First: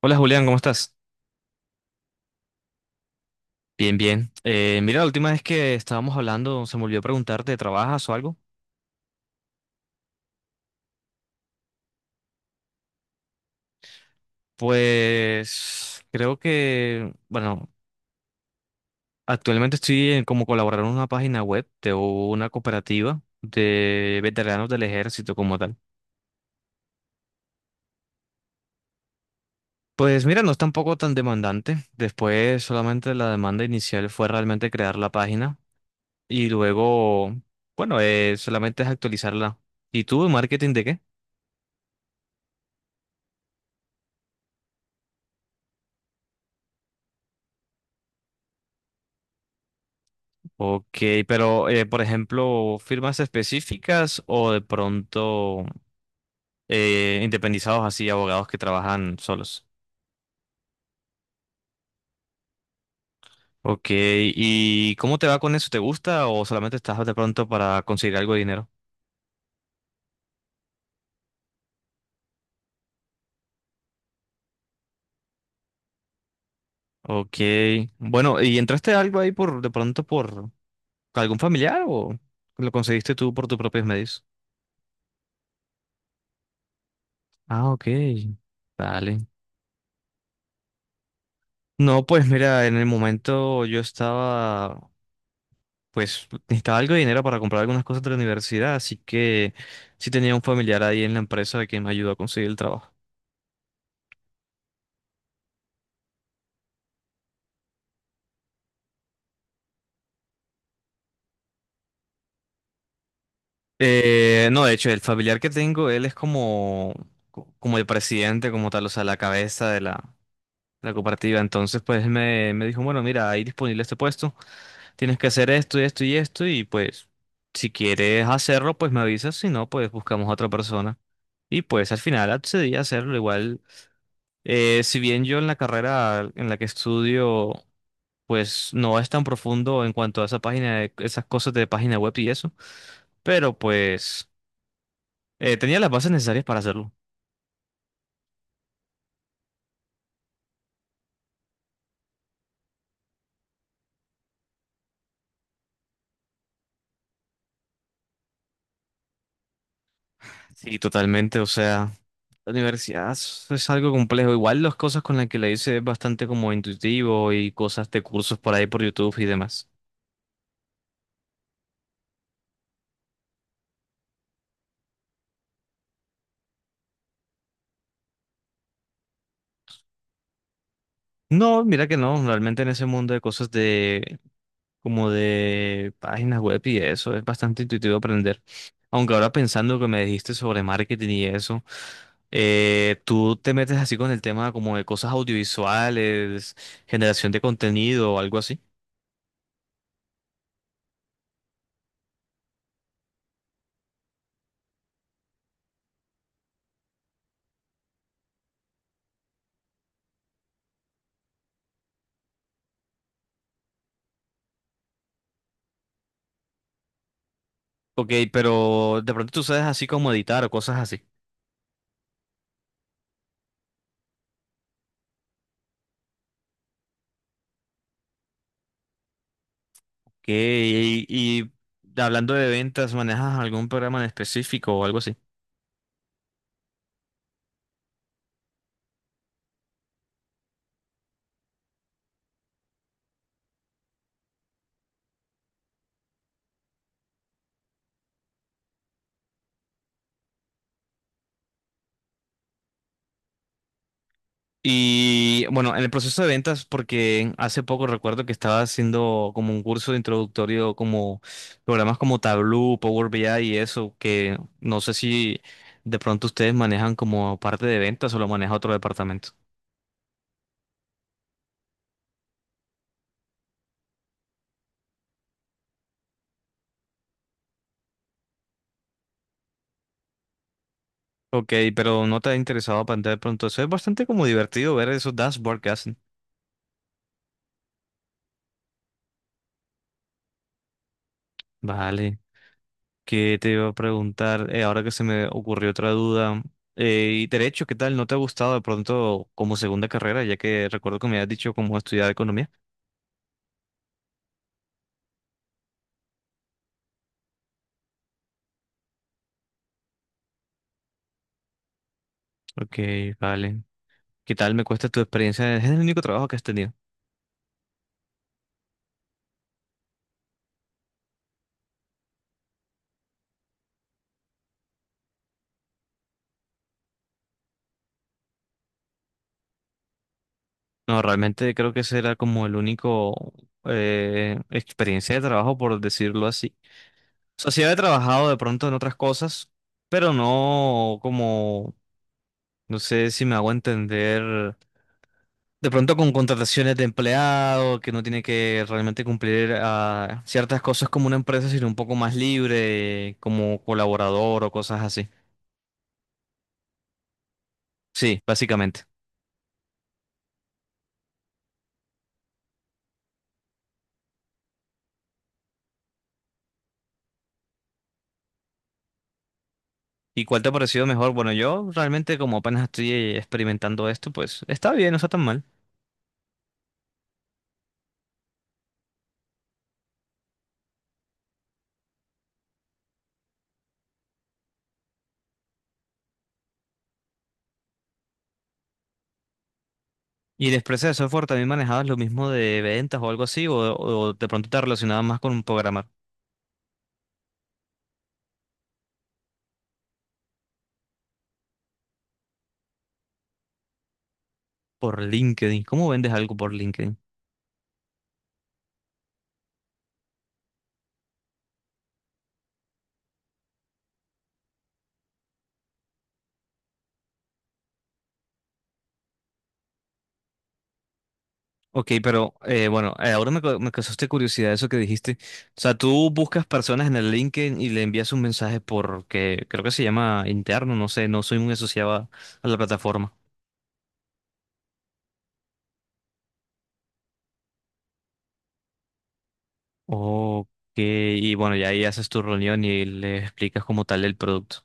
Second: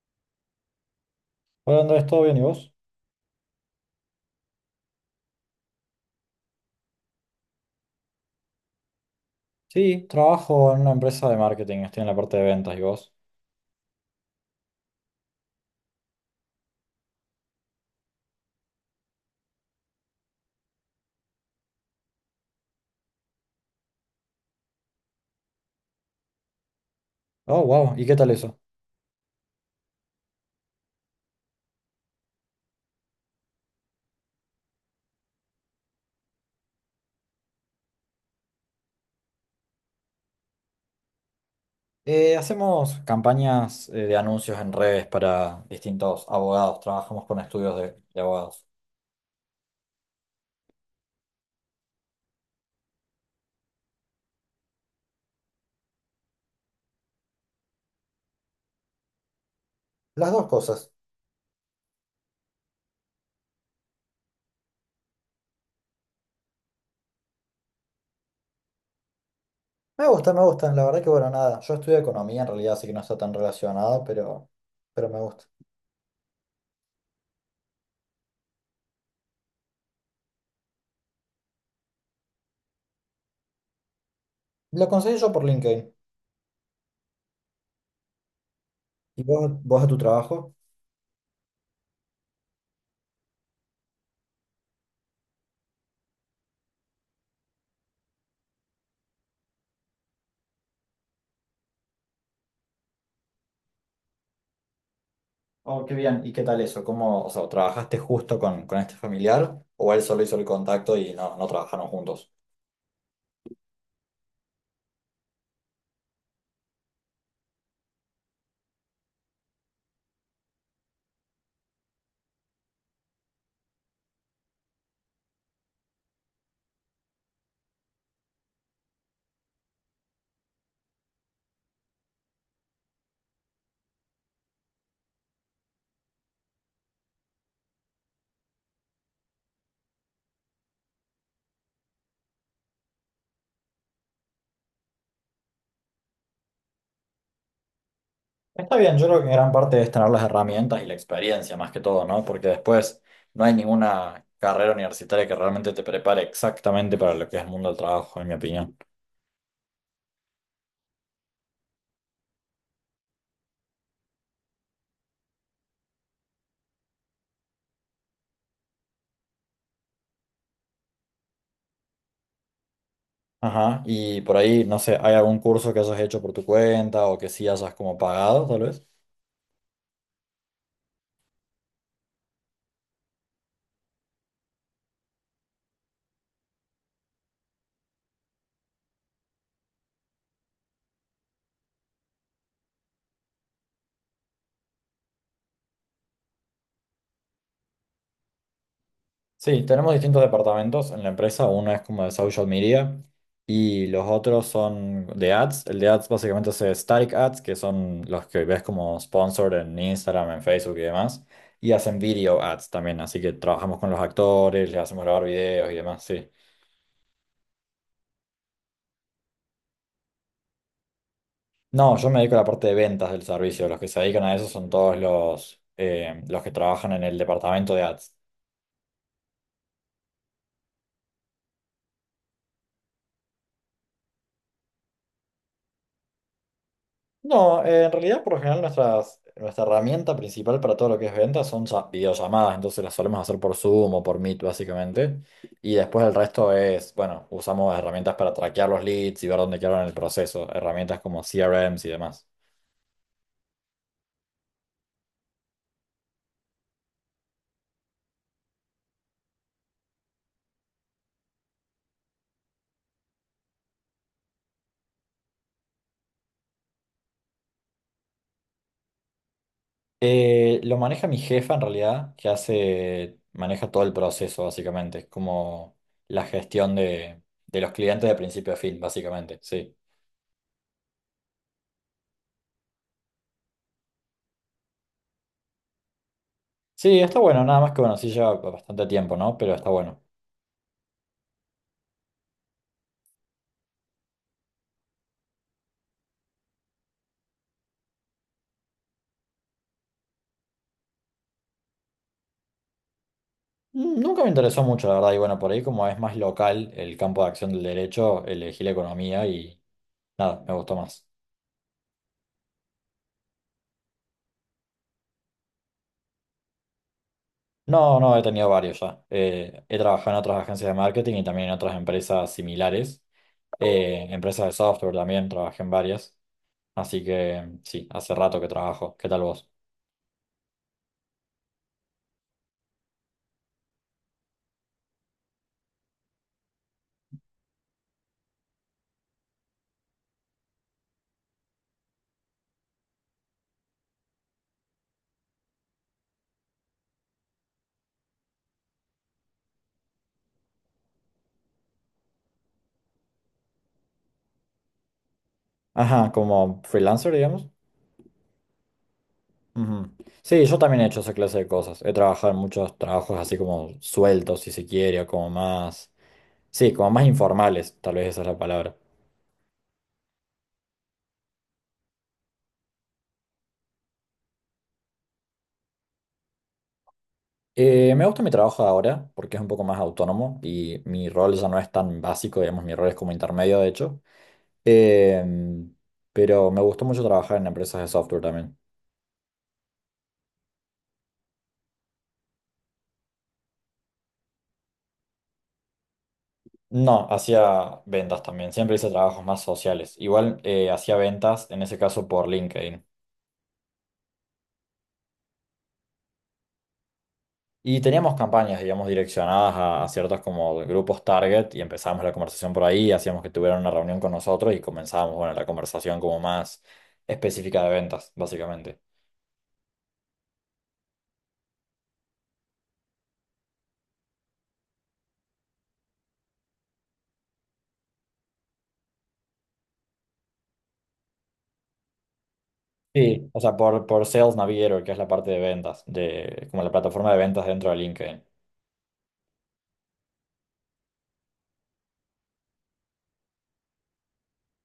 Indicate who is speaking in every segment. Speaker 1: Hola Julián, ¿cómo estás?
Speaker 2: Hola Andrés, ¿todo bien y vos?
Speaker 1: Bien, bien. Mira, la última vez que estábamos hablando, se me olvidó preguntarte, ¿trabajas o algo?
Speaker 2: Sí, trabajo en una empresa de marketing, estoy en la parte de ventas y vos.
Speaker 1: Pues creo que, bueno, actualmente como colaborador en una página web de una cooperativa de veteranos del ejército como tal.
Speaker 2: Oh, wow, ¿y qué tal eso?
Speaker 1: Pues mira, no es tampoco tan demandante. Después solamente la demanda inicial fue realmente crear la página y luego, bueno, solamente es actualizarla. ¿Y tú, marketing de qué?
Speaker 2: Hacemos campañas de anuncios en redes para distintos abogados, trabajamos con estudios de abogados.
Speaker 1: Ok, pero por ejemplo, firmas específicas o de pronto independizados así, abogados que trabajan solos.
Speaker 2: Las dos cosas.
Speaker 1: Ok, ¿y cómo te va con eso? ¿Te gusta o solamente estás de pronto para conseguir algo de dinero?
Speaker 2: Me gusta, me gustan, la verdad que bueno, nada, yo estudio economía en realidad, así que no está tan relacionado, pero me gusta.
Speaker 1: Ok, bueno, ¿y entraste algo ahí por de pronto por algún familiar o lo conseguiste tú por tus propios medios?
Speaker 2: Lo conseguí yo por LinkedIn.
Speaker 1: Ah, ok,
Speaker 2: ¿Y
Speaker 1: vale.
Speaker 2: vos a tu trabajo?
Speaker 1: No, pues mira, en el momento yo estaba, pues necesitaba algo de dinero para comprar algunas cosas de la universidad, así que sí tenía un familiar ahí en la empresa que me ayudó a conseguir el trabajo.
Speaker 2: Oh, qué bien, ¿y qué tal eso? ¿Cómo, o sea, trabajaste justo con este familiar o él solo hizo el contacto y no trabajaron juntos?
Speaker 1: No, de hecho, el familiar que tengo, él es como, como el presidente, como tal, o sea, la cabeza de la cooperativa. Entonces, pues me dijo, bueno, mira, hay disponible este puesto, tienes que hacer esto y esto y esto, y pues si quieres hacerlo, pues me avisas, si no, pues buscamos a otra persona. Y pues al final accedí a hacerlo igual. Si bien yo en la carrera en la que estudio pues no es tan profundo en cuanto a esa página, esas cosas de página web y eso, pero pues tenía las bases necesarias para hacerlo.
Speaker 2: Está bien, yo creo que gran parte es tener las herramientas y la experiencia más que todo, ¿no? Porque después no hay ninguna carrera universitaria que realmente te prepare exactamente para lo que es el mundo del trabajo, en mi opinión.
Speaker 1: Sí, totalmente, o sea, la universidad es algo complejo. Igual las cosas con las que la hice es bastante como intuitivo y cosas de cursos por ahí por YouTube y demás.
Speaker 2: Ajá, y por ahí, no sé, ¿hay algún curso que hayas hecho por tu cuenta o que sí hayas como pagado, tal vez?
Speaker 1: No, mira que no, realmente en ese mundo de cosas de como de páginas web y eso. Es bastante intuitivo aprender. Aunque ahora pensando que me dijiste sobre marketing y eso, tú te metes así con el tema como de cosas audiovisuales, generación de contenido o algo así.
Speaker 2: Sí, tenemos distintos departamentos en la empresa. Uno es como de social media y los otros son de ads. El de ads básicamente es static ads, que son los que ves como sponsor en Instagram, en Facebook y demás. Y hacen video ads también, así que trabajamos con los actores, les hacemos grabar videos y demás, sí.
Speaker 1: Ok, pero de pronto tú sabes así como editar o cosas así.
Speaker 2: No, yo me dedico a la parte de ventas del servicio. Los que se dedican a eso son todos los que trabajan en el departamento de ads.
Speaker 1: Ok, y hablando de ventas, ¿manejas algún programa en específico o algo así?
Speaker 2: No, en realidad por lo general nuestra herramienta principal para todo lo que es ventas son videollamadas, entonces las solemos hacer por Zoom o por Meet básicamente. Y después el resto es, bueno, usamos herramientas para traquear los leads y ver dónde quedaron en el proceso, herramientas como CRMs y demás.
Speaker 1: Y bueno, en el proceso de ventas, porque hace poco recuerdo que estaba haciendo como un curso de introductorio, como programas como Tableau, Power BI y eso, que no sé si de pronto ustedes manejan como parte de ventas o lo maneja otro departamento.
Speaker 2: Lo maneja mi jefa en realidad, maneja todo el proceso básicamente, es como la gestión de, de los clientes de principio a fin básicamente, sí.
Speaker 1: Ok, pero no te ha interesado aprender de pronto eso. Es bastante como divertido ver esos dashboards que hacen.
Speaker 2: Sí, está bueno, nada más que bueno, sí lleva bastante tiempo, ¿no? Pero está bueno.
Speaker 1: Vale. Que te iba a preguntar, ahora que se me ocurrió otra duda, y derecho, ¿qué tal? ¿No te ha gustado de pronto como segunda carrera, ya que recuerdo que me habías dicho cómo estudiar economía?
Speaker 2: Mm, nunca me interesó mucho, la verdad, y bueno, por ahí como es más local el campo de acción del derecho, elegí la economía y nada, me gustó más.
Speaker 1: Ok, vale. ¿Qué tal me cuesta tu experiencia? ¿Es el único trabajo que has tenido?
Speaker 2: No, no, he tenido varios ya. He trabajado en otras agencias de marketing y también en otras empresas similares. Empresas de software también, trabajé en varias. Así que sí, hace rato que trabajo. ¿Qué tal vos?
Speaker 1: No, realmente creo que ese era como el único experiencia de trabajo, por decirlo así. O sea, sí había trabajado de pronto en otras cosas, pero no como, no sé si me hago entender. De pronto con contrataciones de empleado, que no tiene que realmente cumplir ah, ciertas cosas como una empresa, sino un poco más libre, como colaborador o cosas así.
Speaker 2: Ajá, como freelancer, digamos.
Speaker 1: Sí, básicamente.
Speaker 2: Ujú. Sí, yo también he hecho esa clase de cosas. He trabajado en muchos trabajos así como sueltos, si se quiere, o como más... Sí, como más informales, tal vez esa es la palabra.
Speaker 1: ¿Y cuál te ha parecido mejor? Bueno, yo realmente como apenas estoy experimentando esto, pues está bien, no está tan mal.
Speaker 2: Me gusta mi trabajo de ahora porque es un poco más autónomo y mi rol ya no es tan básico, digamos, mi rol es como intermedio, de hecho. Em, pero me gustó mucho trabajar en empresas de software también.
Speaker 1: ¿Y en empresa de software también manejabas lo mismo de ventas o algo así? O de pronto te relacionabas más con un programar
Speaker 2: No, hacía ventas también, siempre hice trabajos más sociales. Igual hacía ventas, en ese caso por LinkedIn.
Speaker 1: por LinkedIn? ¿Cómo vendes algo por LinkedIn?
Speaker 2: Y teníamos campañas, digamos, direccionadas a ciertos como grupos target y empezábamos la conversación por ahí, hacíamos que tuvieran una reunión con nosotros y comenzábamos, bueno, la conversación como más específica de ventas, básicamente.
Speaker 1: Ok, pero bueno, ahora me causaste curiosidad eso que dijiste. O sea, tú buscas personas en el LinkedIn y le envías un mensaje porque creo que se llama interno, no sé, no soy muy asociado a la plataforma.
Speaker 2: Sí, o sea, por Sales Navigator, que es la parte de ventas, de, como la plataforma de ventas dentro de LinkedIn.
Speaker 1: Ok, y bueno, ya ahí haces tu reunión y le explicas como tal el producto.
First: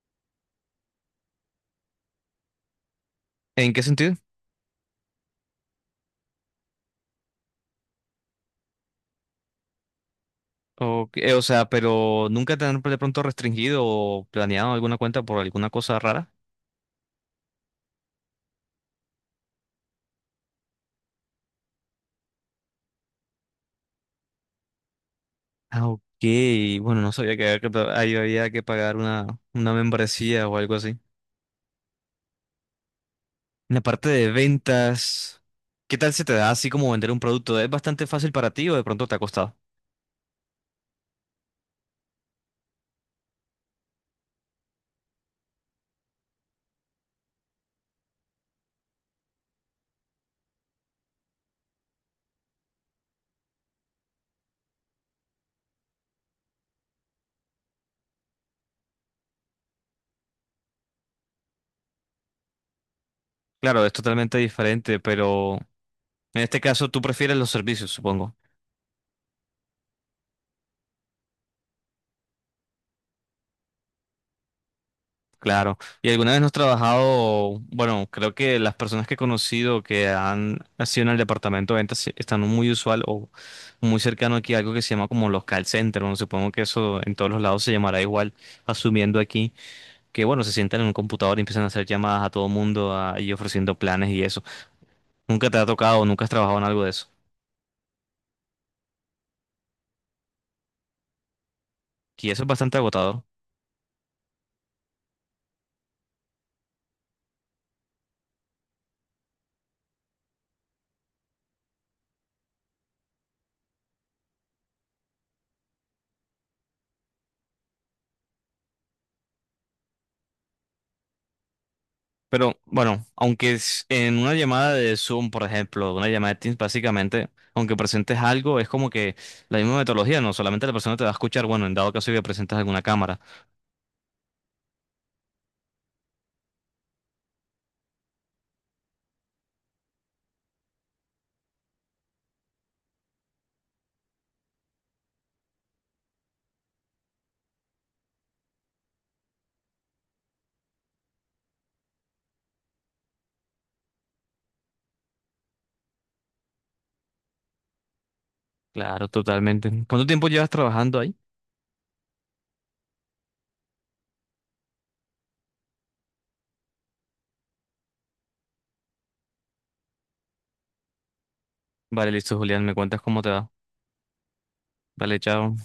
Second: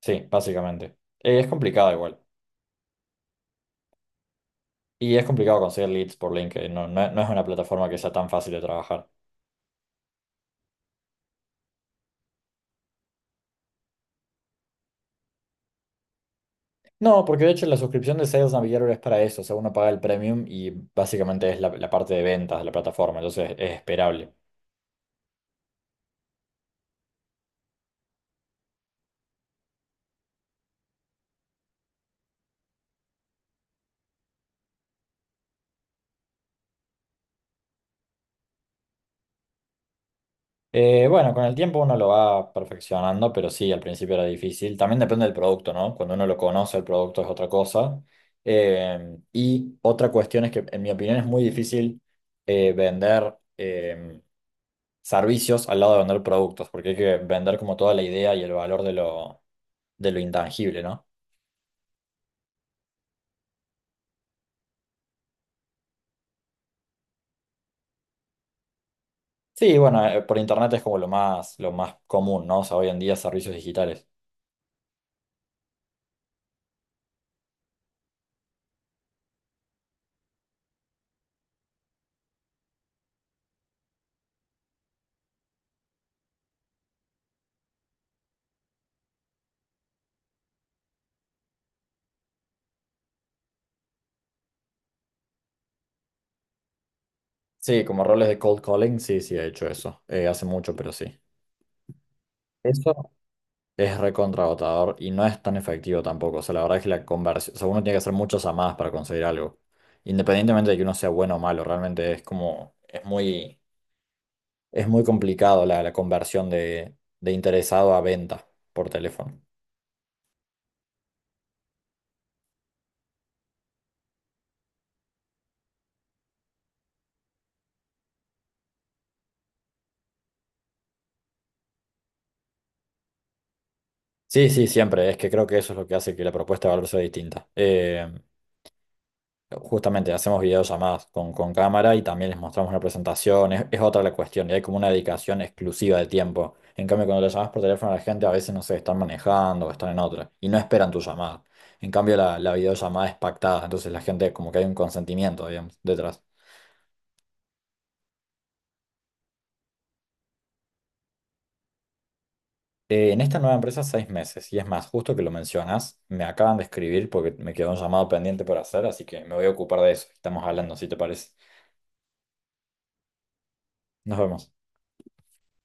Speaker 2: Sí, básicamente. Es complicado igual.
Speaker 1: ¿En qué sentido?
Speaker 2: Y es complicado conseguir leads por LinkedIn. No, no, no es una plataforma que sea tan fácil de trabajar.
Speaker 1: Ok, o sea, pero nunca te han de pronto restringido o planeado alguna cuenta por alguna cosa rara.
Speaker 2: No, porque de hecho la suscripción de Sales Navigator es para eso. O sea, uno paga el premium y básicamente es la parte de ventas de la plataforma. Entonces es esperable.
Speaker 1: Ah, ok, bueno, no sabía que había que, ahí había que pagar una membresía o algo así. En la parte de ventas, ¿qué tal se te da así como vender un producto? ¿Es bastante fácil para ti o de pronto te ha costado?
Speaker 2: Bueno, con el tiempo uno lo va perfeccionando, pero sí, al principio era difícil. También depende del producto, ¿no? Cuando uno lo conoce, el producto es otra cosa. Y otra cuestión es que, en mi opinión, es muy difícil vender servicios al lado de vender productos, porque hay que vender como toda la idea y el valor de lo intangible, ¿no?
Speaker 1: Claro, es totalmente diferente, pero en este caso tú prefieres los servicios, supongo.
Speaker 2: Sí, bueno, por internet es como lo más común, ¿no? O sea, hoy en día servicios digitales.
Speaker 1: Claro. ¿Y alguna vez no has trabajado? Bueno, creo que las personas que he conocido que han nacido en el departamento de ventas están muy usual o muy cercano aquí a algo que se llama como los call centers. Bueno, supongo que eso en todos los lados se llamará igual, asumiendo aquí que, bueno, se sientan en un computador y empiezan a hacer llamadas a todo mundo ah, y ofreciendo planes y eso. Nunca te ha tocado, nunca has trabajado en algo de eso.
Speaker 2: Sí, como roles de cold calling, sí, sí, he hecho eso. Hace mucho, pero sí.
Speaker 1: Y eso es bastante
Speaker 2: Eso.
Speaker 1: agotador.
Speaker 2: Es recontragotador y no es tan efectivo tampoco. O sea, la verdad es que la conversión, o sea, uno tiene que hacer muchas llamadas para conseguir algo. Independientemente de que uno sea bueno o malo, realmente es como, es muy complicado la conversión de interesado a venta por teléfono.
Speaker 1: Pero bueno, aunque es en una llamada de Zoom, por ejemplo, una llamada de Teams, básicamente, aunque presentes algo, es como que la misma metodología, no solamente la persona te va a escuchar, bueno, en dado caso que presentes alguna cámara.
Speaker 2: Sí, sí, siempre. Es que creo que eso es lo que hace que la propuesta de valor sea distinta. Justamente hacemos videollamadas con cámara y también les mostramos una presentación, es otra la cuestión, y hay como una dedicación exclusiva de tiempo. En cambio, cuando le llamas por teléfono a la gente, a veces no sé, están manejando o están en otra y no esperan tu llamada. En cambio, la videollamada es pactada, entonces la gente como que hay un consentimiento, digamos, detrás.
Speaker 1: Claro, totalmente. ¿Cuánto tiempo llevas trabajando ahí?
Speaker 2: En esta nueva empresa, 6 meses, y es más, justo que lo mencionas, me acaban de escribir porque me quedó un llamado pendiente por hacer, así que me voy a ocupar de eso. Estamos hablando, si te parece.
Speaker 1: Vale, listo, Julián, me cuentas cómo te va.
Speaker 2: Nos vemos.
Speaker 1: Vale, chao.